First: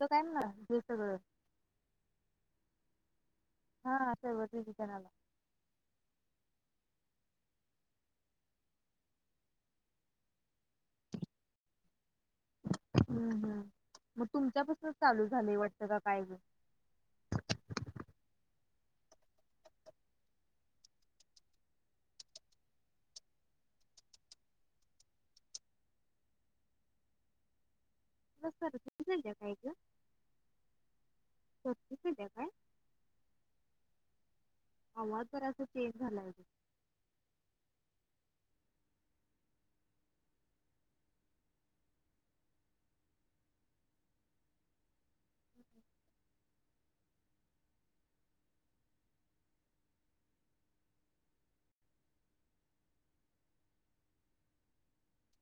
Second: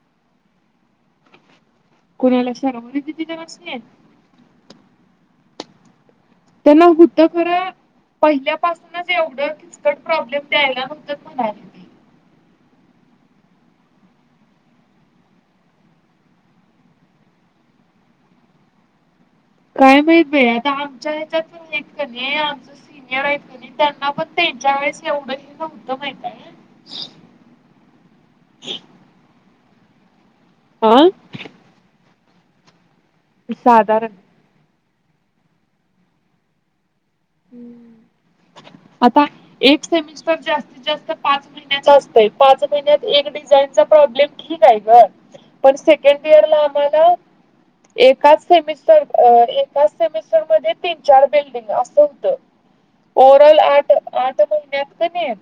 तो काय नाही कोणाला विचारलं मी बी हां [unintelligible] त्यांना हुतं खरं पहिल्यापासूनच एवढं किचकट प्रॉब्लेम द्यायला नव्हतत म्हणाली ती. हम्म हम्म मग तुमच्यापासनच चालू झालंय वाटतं का काय गं? काय माहित बाई, आता आमच्या ह्याच्यात पण नीट क नाही सिनियर आहेत क नाही त्यांना पण त्यांच्यावेळेस एवढं हे नव्हतं माहिताय? तुला सर्दी झाल्या काय? ग? अ सर्दी झाल्या काय? साधारण. आवाज जरासं चेंज झालाय अगं. हम्म. आता एक सेमिस्टर जास्तीत जास्त पाच महिन्याचा असतोय पाच महिन्यात एक डिझाईनचा प्रॉब्लेम ठीक आहे गं, पण सेकंड इयरला मला एकाच सेमिस्टर अ एकाच सेमिस्टरमध्ये तीन चार बिल्डिंग असं होतं ओवरऑल आठ आठ महिन्यात क नाई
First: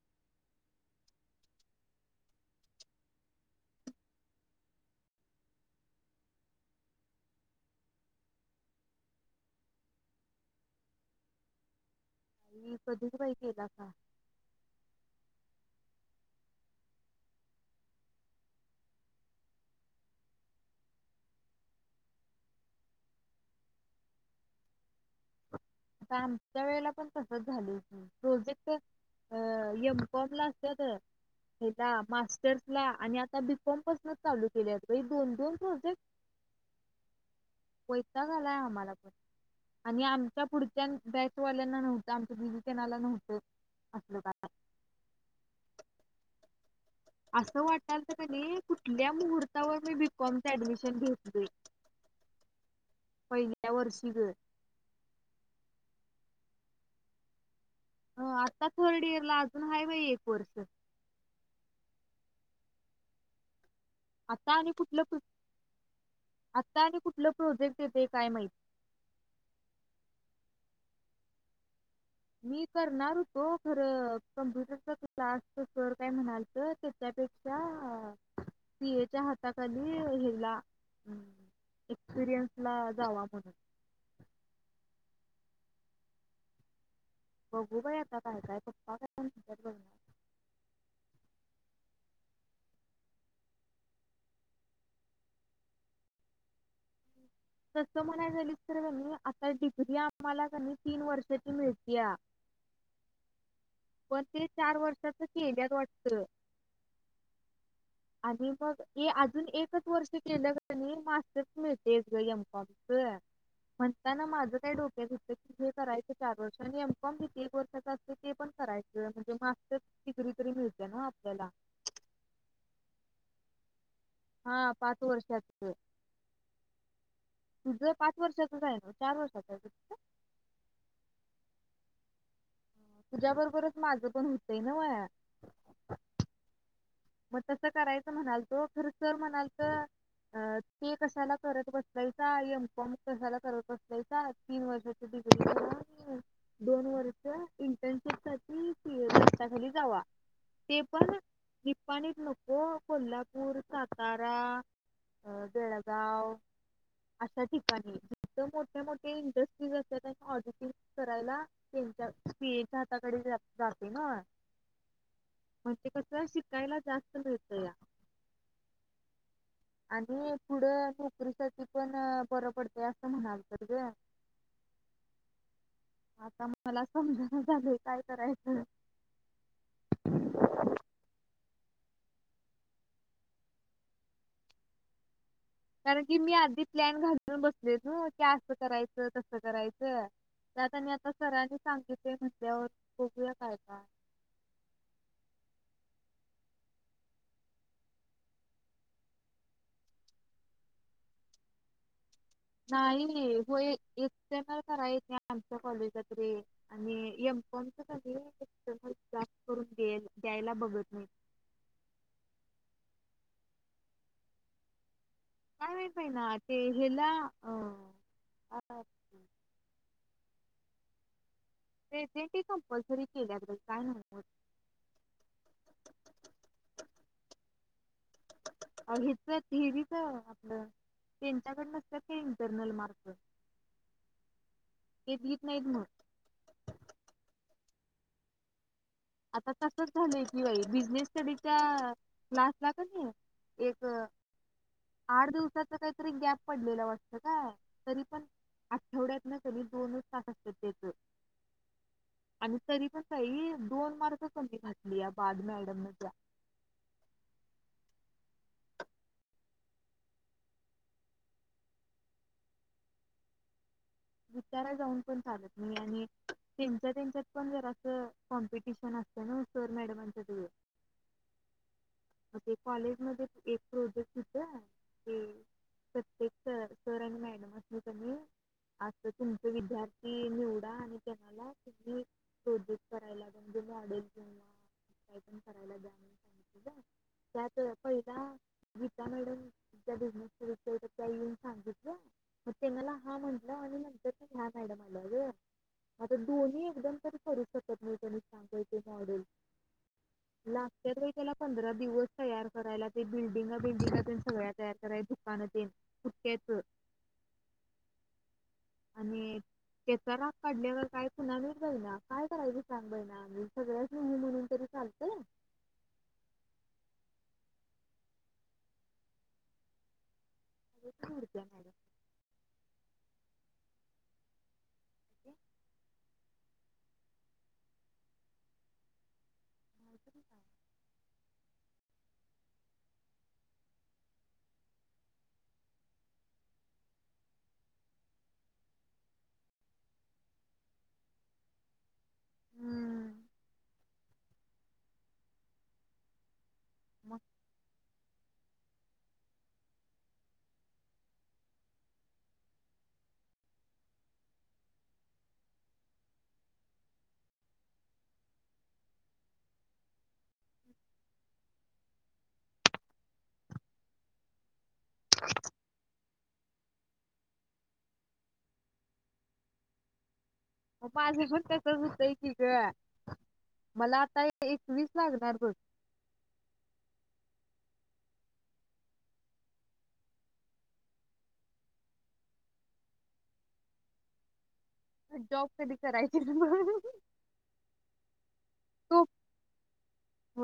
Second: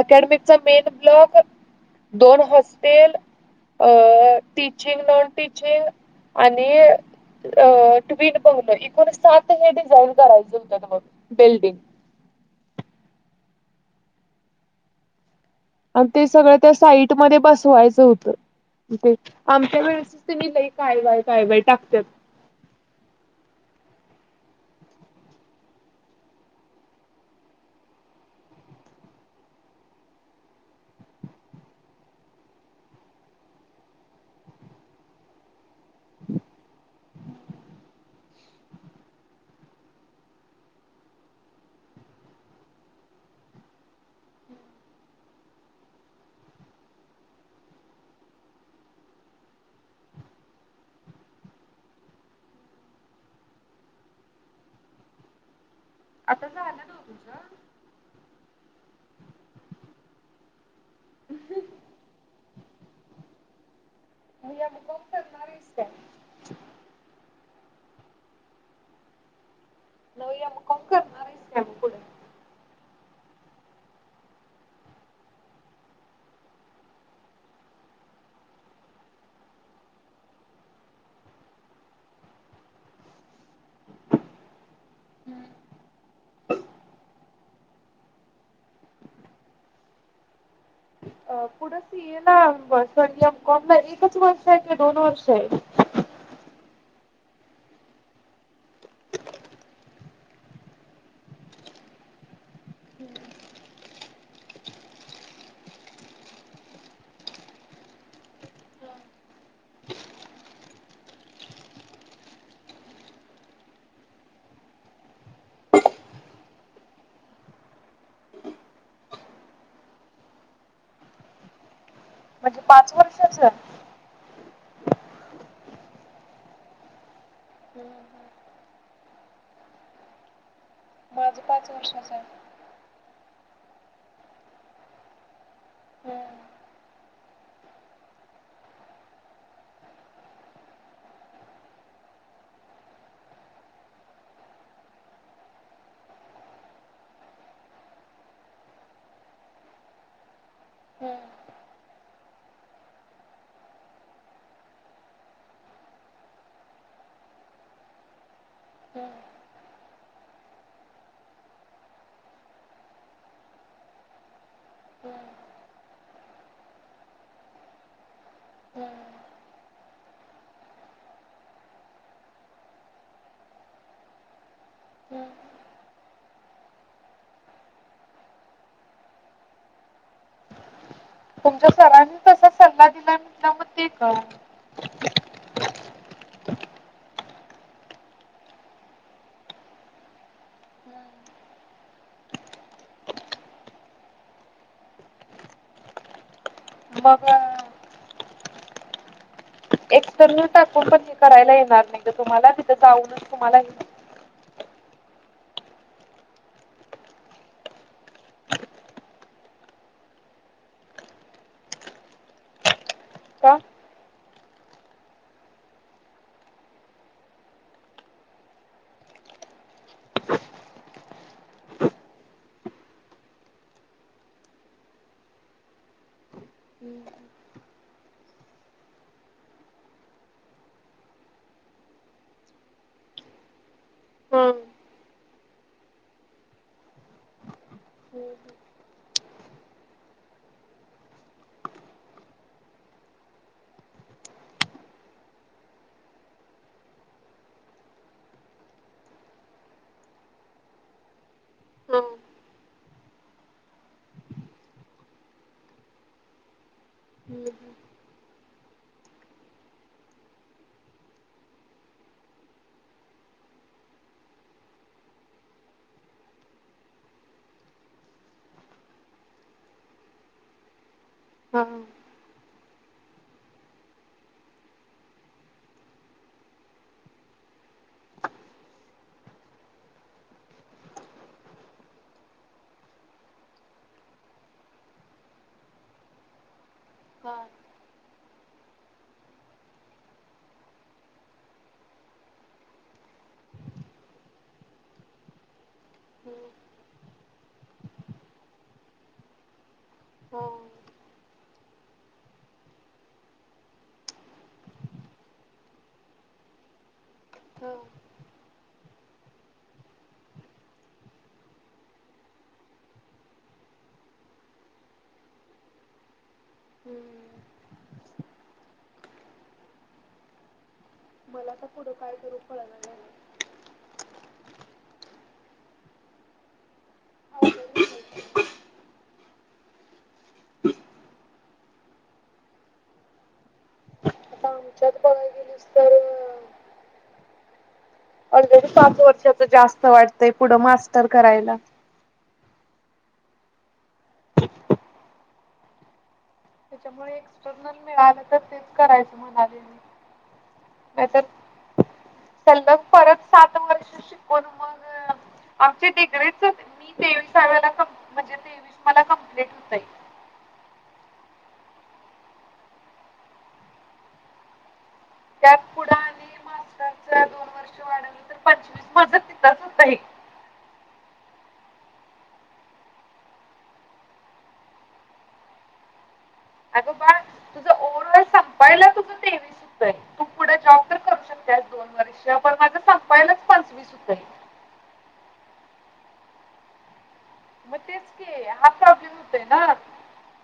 अकॅडमिक च मेन ब्लॉक दोन हॉस्टेल अ टीचिंग, नॉन टीचिंग आणि अ [unintelligible] एकूण सात हे डिझाईन करायचं होतत बघ बिल्डिंग. [unintelligible] कधीच बाई केला का? आणि ते सगळं त्या साईटमध्ये बसवायचं होतं ते आमच्या वेळेसच तेनी लई काय बाय काय बाय टाकत्यात. आता आमच्या वेळेला पण तसंच झालं होतं प्रोजेक्ट अ एम कॉम ला असतात ह्याला मास्टर्सला आणि आता बी कॉम पासूनच चालू केल्यात बाई दोन दोन प्रोजेक्ट वै ताग आलाय आम्हाला पण आणि आमच्या पुढ च्या बॅकवाल्यांना नव्हतं, आमच्या दिदी त्यांनाला नव्हतं असलं काय. असं वाटालतं क नाही कुठल्या मुहूर्तावर मी बी कॉमचं ऍडमिशन घेतलोय? पहिल्या वर्षी गं. आता झालं नव्हं तुझं? हं आता थर्ड इयरला अजून आहे बाई एक वर्ष. आता आणि एम कॉम कुठलं [unintelligible] करणार आहेस काय आता आणि कुठलं प्रोजेक्ट येतंय काय माहित? नव्हं एम कॉम करणार आहेस काय आणि पुढं? मी करणार होतो खरं कम्प्युटरच्या क्लासचं सर काय म्हणालतं त्याच्यापेक्षा सी एच्या हाताखाली ह्याला अम्म एक्सपिरियन्सला जावा म्हणून. बघू बाई आता काय काय पप्पा काय म्हणत्यात बघू. अ पुढं सी एला सॉरी एमकॉमला एकच वर्ष आहे काय दोन वर्ष आहे? तसं म्हणाय झालीस तर क नाही, आता डिग्री आम्हाला क नाही तीन वर्षाची मिळत्या, पण ते चार वर्षाच केल्यात वाटतं आणि मग ये अजून एकच वर्ष केलं क नाही मास्टर्स मिळतंयच. गं एमकॉमचं. म्हणताना माझं काय डोक्यात होतं की हे करायचं चार वर्ष आणि एमकॉम किती एक वर्षाचा असतोय ते पण करायचं म्हणजे मास्टर्स डिग्री तरी मिळत्या नव्हं आपल्याला. म्हणजे पाच वर्षाच? हां पाच वर्षाच तुझं पाच वर्षाचच आहे नव्हं? चार वर्षाच आहे काय तुझं? माझं पाच वर्षाच आहे. तुझ्या बरोबरच माझं पण हुतंय नव्हं. मग तसं करायचं म्हणालतो खरं सर म्हणालतं अ ते कशाला करत बसलायसा? एमकॉम कशाला करत बसलायसा तीन वर्षाच्या डिग्री करा आणि दोन वर्ष इ ट्रनशीपसाठी हाताखाली जावा. ते पण [unintelligible] निपाणीत नको कोल्हापूर, सातारा, बेळगाव अशा ठिकाणी. त मोठ्या मोठ्या इंडस्ट्रीज असत्यात ऑडिटिंग करायला त्यांच्या सी एच्या हाताखाली जातोय नव्हं म्हणजे क स शिकायला जास्त मिळतया. हम्म आणि पुढं नोकरीसाठी पण बरं पडते असं म्हणालतत ग हम्म आता मला समजना झालंय काय करायचं तुमच्या सरांनी तसा सल्ला दिलाय म्हटल्यावर मग ते कर कारण की मी आधी प्लॅन घालून बसलोय ना की असं करायचं तसं करायचं त्यात आणि आता सरांनी सांगित म्हटल्यावर बघुया काय का मग एक तरुण टाकून पण हे करायला येणार नाही तुम्हाला तिथ जाऊनच नाही तुम्हालाही होय एक्सटर्नल कराय येत नाही आमच्या कॉलेजात रे आणि एमकमच करून द्यायला बघत नाहीत का काय माहीत ना ते हला अ प्रेजन्टी कम्पल्सरी केल्याल्यात बाई काय नव्हच हम्म अ हिच वीच आपलं त्यांच्याकडून तर असतात इंटरनल मार्क हो ते दित नाहीत मग आता तसच झालंय कि बाई बिजनेस स्टडीच्या क्लासला कणी एक आठ दिवसाच काहीतरी गॅप पडलेलं वाटतं काय तरी पण आठवड्यात न कणी दोनच तास असत त्याच हा आणि तरी पण काही दोन मार्क कमी घातली या बाद मॅडमने त्या हम्म हम्म विचाराय जाऊन पण चालत नाही आणि त्यांच्या त्यांच्यात पण जरा अस कॉम्पिटिशन असतं ना सर मॅडमांच्यात हो कॉलेज मध्ये एक प्रोजेक्ट होत ते प्रत्येक सर सर आणि मॅडमांसनी कनी तर तुमचे विद्यार्थी निवडा आणि त्यांनाला तुम्ही शोध करायला म्हणजे वाढेल किंवा काय पण करायला जा सांग यात पहिला गीता मॅडम त्या बिझनेस स्टडीच्या त्या येऊन सांगितलं मग ते मला हा म्हटलं आणि म्ह ह्या मॅडम आल्या गं आता दोन्ही एकदम तर करू शकत नाही कुणी सांगा बाई मॉडेल हा लागत्यात बाई त्याला पंधरा दिवस तयार करायला ते बिल्डिंगा बिल्डिंगा तेन सगळ्या तयार कराय दुकान तेन पुठ्ठ्याच हो आणि त्याचा राग काढल्या का काय कुन्हा माहित बईना काय करायच सांग बईना आम्ही सगळ्याच हु म्हणून तरी चालतय हम्म उडत्या मला तर मॅडम पुढं काय करू कळना झालय [inaudible] [unintelligible] आता आमच्यात बघायला गेलीस तर ऑलरेडी पाच वर्षाच जास्त वाटतंय पुढं मास्टर करायला हम्म तेच्यामुळे मग एक्सटर्नल मिळाल तर तेच करायच म्हणालोय मि नाही तर सलग परत सात वर्ष शिकून मग आमची डिग्रीच मी तेवीसाव्याला म्हणजे तेवीस मला कमप्लीट होतय त्यात पुढ आणि मास्टरच दोन वर्ष वाढवलं तर पंचवीस मज तिथंच हुतय माझं पण तसंच हुतय की गं मला आता एकवीस लागणार बघ. अगं बाळ तुझं ओव्हरऑल संपायला तुझं तेवीस हुतय तू पुढं जॉब तर करू शकत्यास दोन वर्ष पण माझं संपायलाच पंचवीस हुतय. जॉब कधी करायची मी म? मग तेच की हाच प्रॉब्लेम होतोय ना.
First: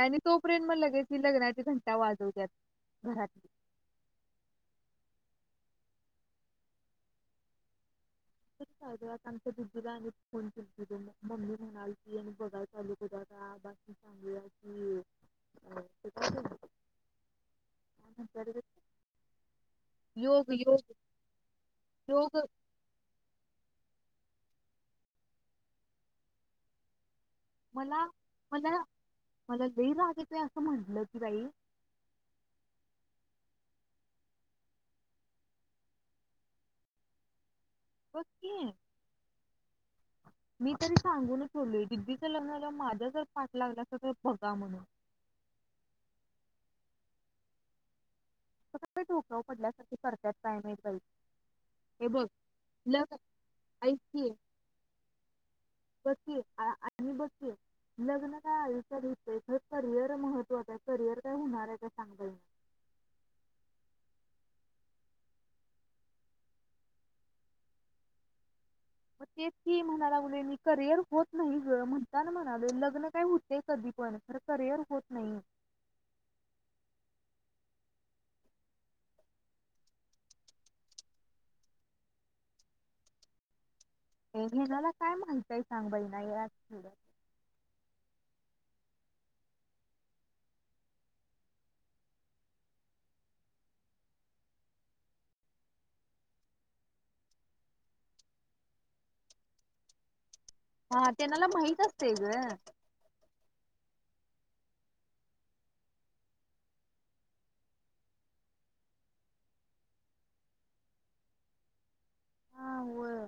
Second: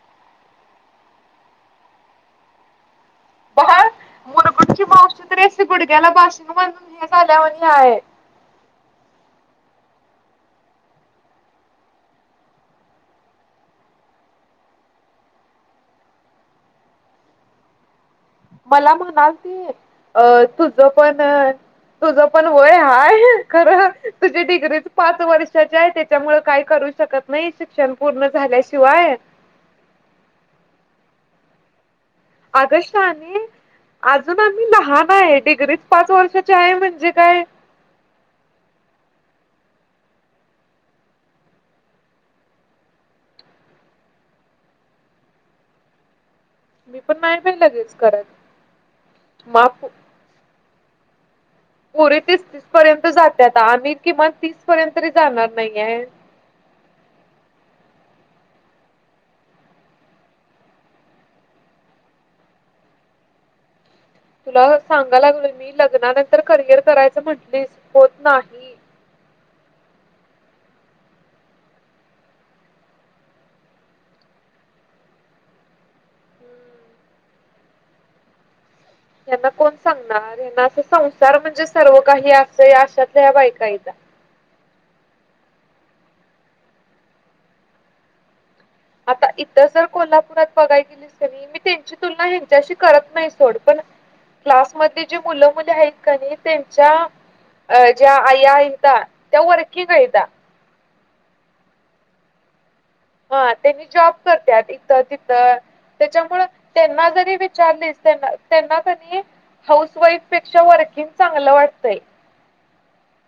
आणि तोपर्यंत मग लगेच लग्नाची घंटा वाजवत्यात घरात. बाळ मुलगुडची मावशी तरी अशी गुडग्याला बाशिंग बांधून हे झाल्यावानी हाय. [unintelligible] मला म्हणालती अ, योग तुझ योग पण तुझ योग पण वय हाय. खर तुझी डिग्रीच पाच वर्षाची आहे, त्येच्यामुळे काय करू शकत. नाही शिक्षण पूर्ण मला-मला झाल्याशिवाय मला लई राग येतोय असं म्हटलं की. जाई. आग शाहाने अजून, आम्ही लहानाय डिग्रीच पाच वर्षाची हाय म्हणजे काय. बग की मी तरी सांगून ठेवलोय दीदीच लग्न झाल्यावर माझ्या जर पाठ लागलासा तर बघा म्हणून. मी पण नाई बाई लगेच करत. तस काही डोक्यावर पडल्यास करत्यात काय माहीत. हो. पुरी तीस-तीस पर्यंत जात्यात आम्ही ऐक की किमान तीस पर्यंत तरी जाणार नाही हाय. बघ की आ- आणि बघ की लग्न काय आयुष्यात हुतयच, खरं करियर महत्त्वाचं करिअर काय होणार आहे का सांग बघू. तुला सांगा लागालोय मी लग्नानंतर करिअर करायचं म्हंटलीस होत नाही. मग तेच की म्हणा लागलोय मी, करियर होत नाही ग. म्हणताना म्हणालोय लग्न काय हुतय कधी पण खर करियर होत नाही. यांना कोण सांगणार यांना असं संसार म्हणजे सर्व काही असं आशातल्या बायका हाईता. हेनाला काय माहितय सांग बई ना हे असल. आता इथ जर कोल्हापुरात बघाय गेलीस कनी मी त्यांची तुलना ह्यांच्याशी करत नाही सोड पण, क्लास मधली जी मुलं-मुली आहेत, कनी त्यांच्या ज्या आईया आहेत, त्या वर्किंग आहेत. त्या हा तेनाला माहीत असतय गं. हा त्यांनी जॉब करत्यात इथ तिथ. त्येच्यामुळ त्यांना जरी विचारलीस त्यांना कणी हाऊस वाईफ पेक्षा वर्किंग चांगलं वाटतंय. हा होय.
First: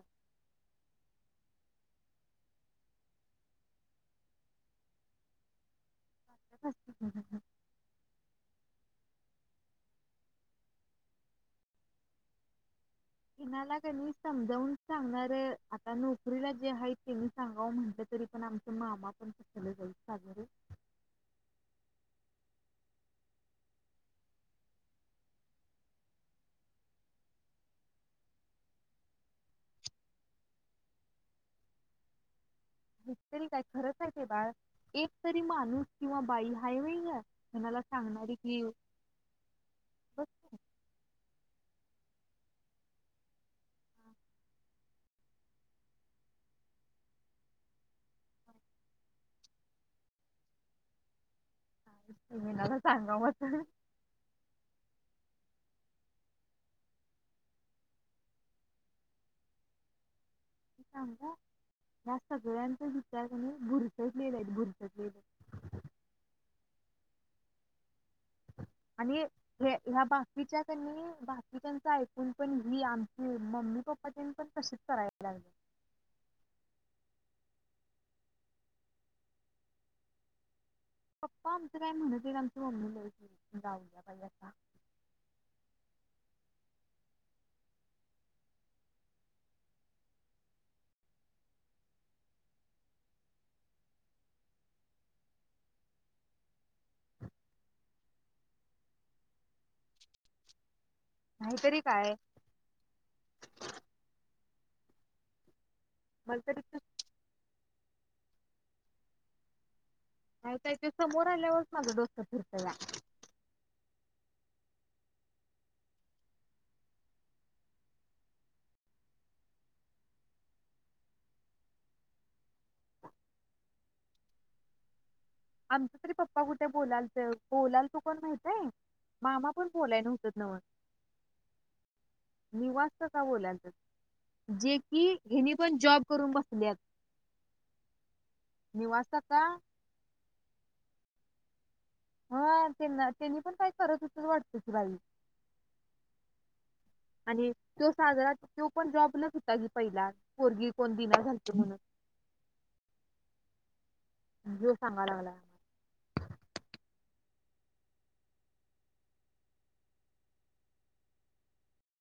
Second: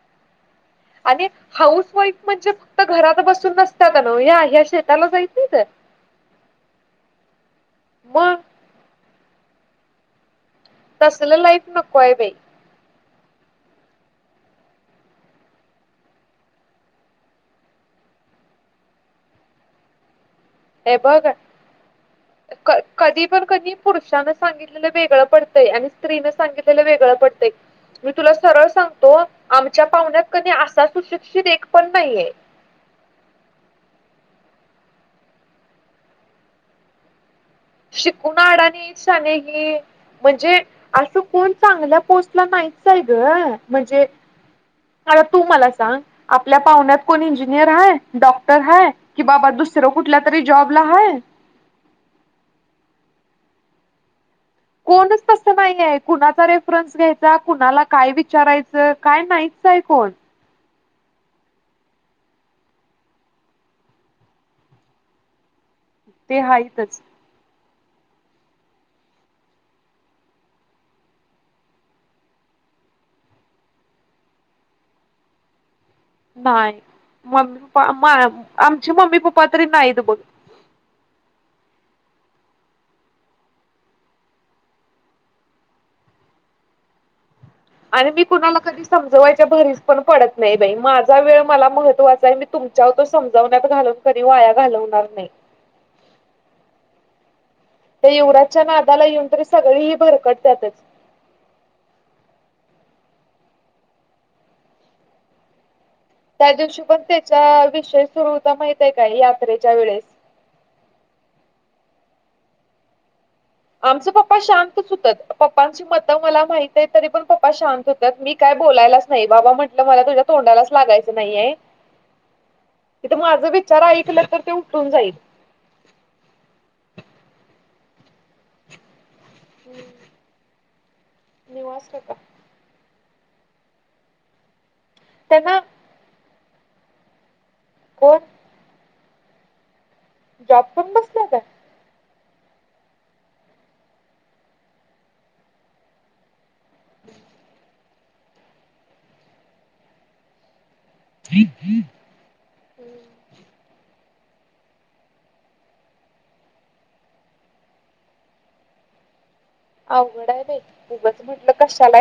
आणि हाऊस वाईफ म्हणजे फक्त घरात बसून नसत्याता नव ह्या, ह्या शेताला जईत नइत? मग [inaudible] तसल लाईफ नकोय बई. तेणाला कणी समजावून सांगणार, आता नोकरीला जे आहे तेनी सांगावं म्हंटलं तरी पण आमचा मामा पण तसलच [unintelligible] हे बघ कधी पण कधी पुरुषांन सांगितलेलं वेगळं पडतंय, आणि स्त्रीन सांगितलेलं वेगळं पडतंय. मी तुला सरळ सांगतो आमच्या पाहुण्यात कधी असा सुशिक्षित एक पण नाहीय. नई तरी काय खरंच आहे ते बाळ. एक तरी माणूस किंवा बाई हाय व्हय गं. शिकून आडाणी शाने ही, बघ म्हणजे असं कोण चांगल्या पोस्टला नाहीचाय ग. म्हणजे आता तू मला सांग आपल्या पाहुण्यात कोण इंजिनियर हाय, डॉक्टर हाय कि बाबा दुसरं कुठल्या तरी जॉबला हाय. कोणाला सांगावं आता. कोणच तस नाहीयाय. कुणाचा रेफरन्स घ्यायचा, कुणाला काय विचारायचं काय नाहीचाय कोण. सांगू या सगळ्यांचे विचार ना बुरसटलेलेत, बुरसटलेले. ते हाईतच. आणि ह्या बाकीच्या कणी बाकीच्याच ऐकून पण ही आमची मम्मी पप्पा तेनी पण तशीच करायला लागली. नाही. मम्मी पप्पा आमचे मम्मी पप्पा तरी नाहीत बघ. पप्पा आमचं काय म्हणत नईत. आमची मम्मी ल जाऊया बाई आता. आणि मी कुणाला कधी समजवायच्या भरीस पण पडत नाही बई. माझा वेळ मला महत्वाचाय, मी तुमच्या तो समजवण्यात घालून कधी वाया घालवणार नई. त्या यूवराजच्या नादाला येऊन तरी सगळी ही भरकटत्यातच. नाहीतरी काय. मला त्या तरी दिवशी पण त्याच्या बी विषय सुरु होता माहित आहे काय यात्रेच्या वेळेस. नाही काही दिवसमोर आल्यावरच मझा डोस्क फिरताला आमचं पप्पा शांतच होतात. पप्पांची मत मला माहित आहे तरी पण पप्पा शांत होतात मी काय बोलायलाच नाही बाबा म्हटलं मला तुझ्या तोंडालाच लागायचं नाहीय, तिथे माझ विचार ऐकलं तर ते उठून जाईल. आमचा तरी पप्पा कुठे बोलालत बोलालत तू कोण माहितय? मामा पण बोलाय नव्हत नव निवास टका बोलायला जीब की घेनी त्यांना पण जॉब करून बस ल्यात कोण? निवास काका. जॉब पण बसल्यात. हा त्यांना त्यांनी पण काय करत हुतीत वाटत की बाई. आणि तो साजरा त्यो पण जॉबलच होता की पहिल पोरगी. कोण दिना झालतं म्हणून काय? ह्यो सांगा लागलाय अवघड आहे बाई उगाच म्हणलं कशाला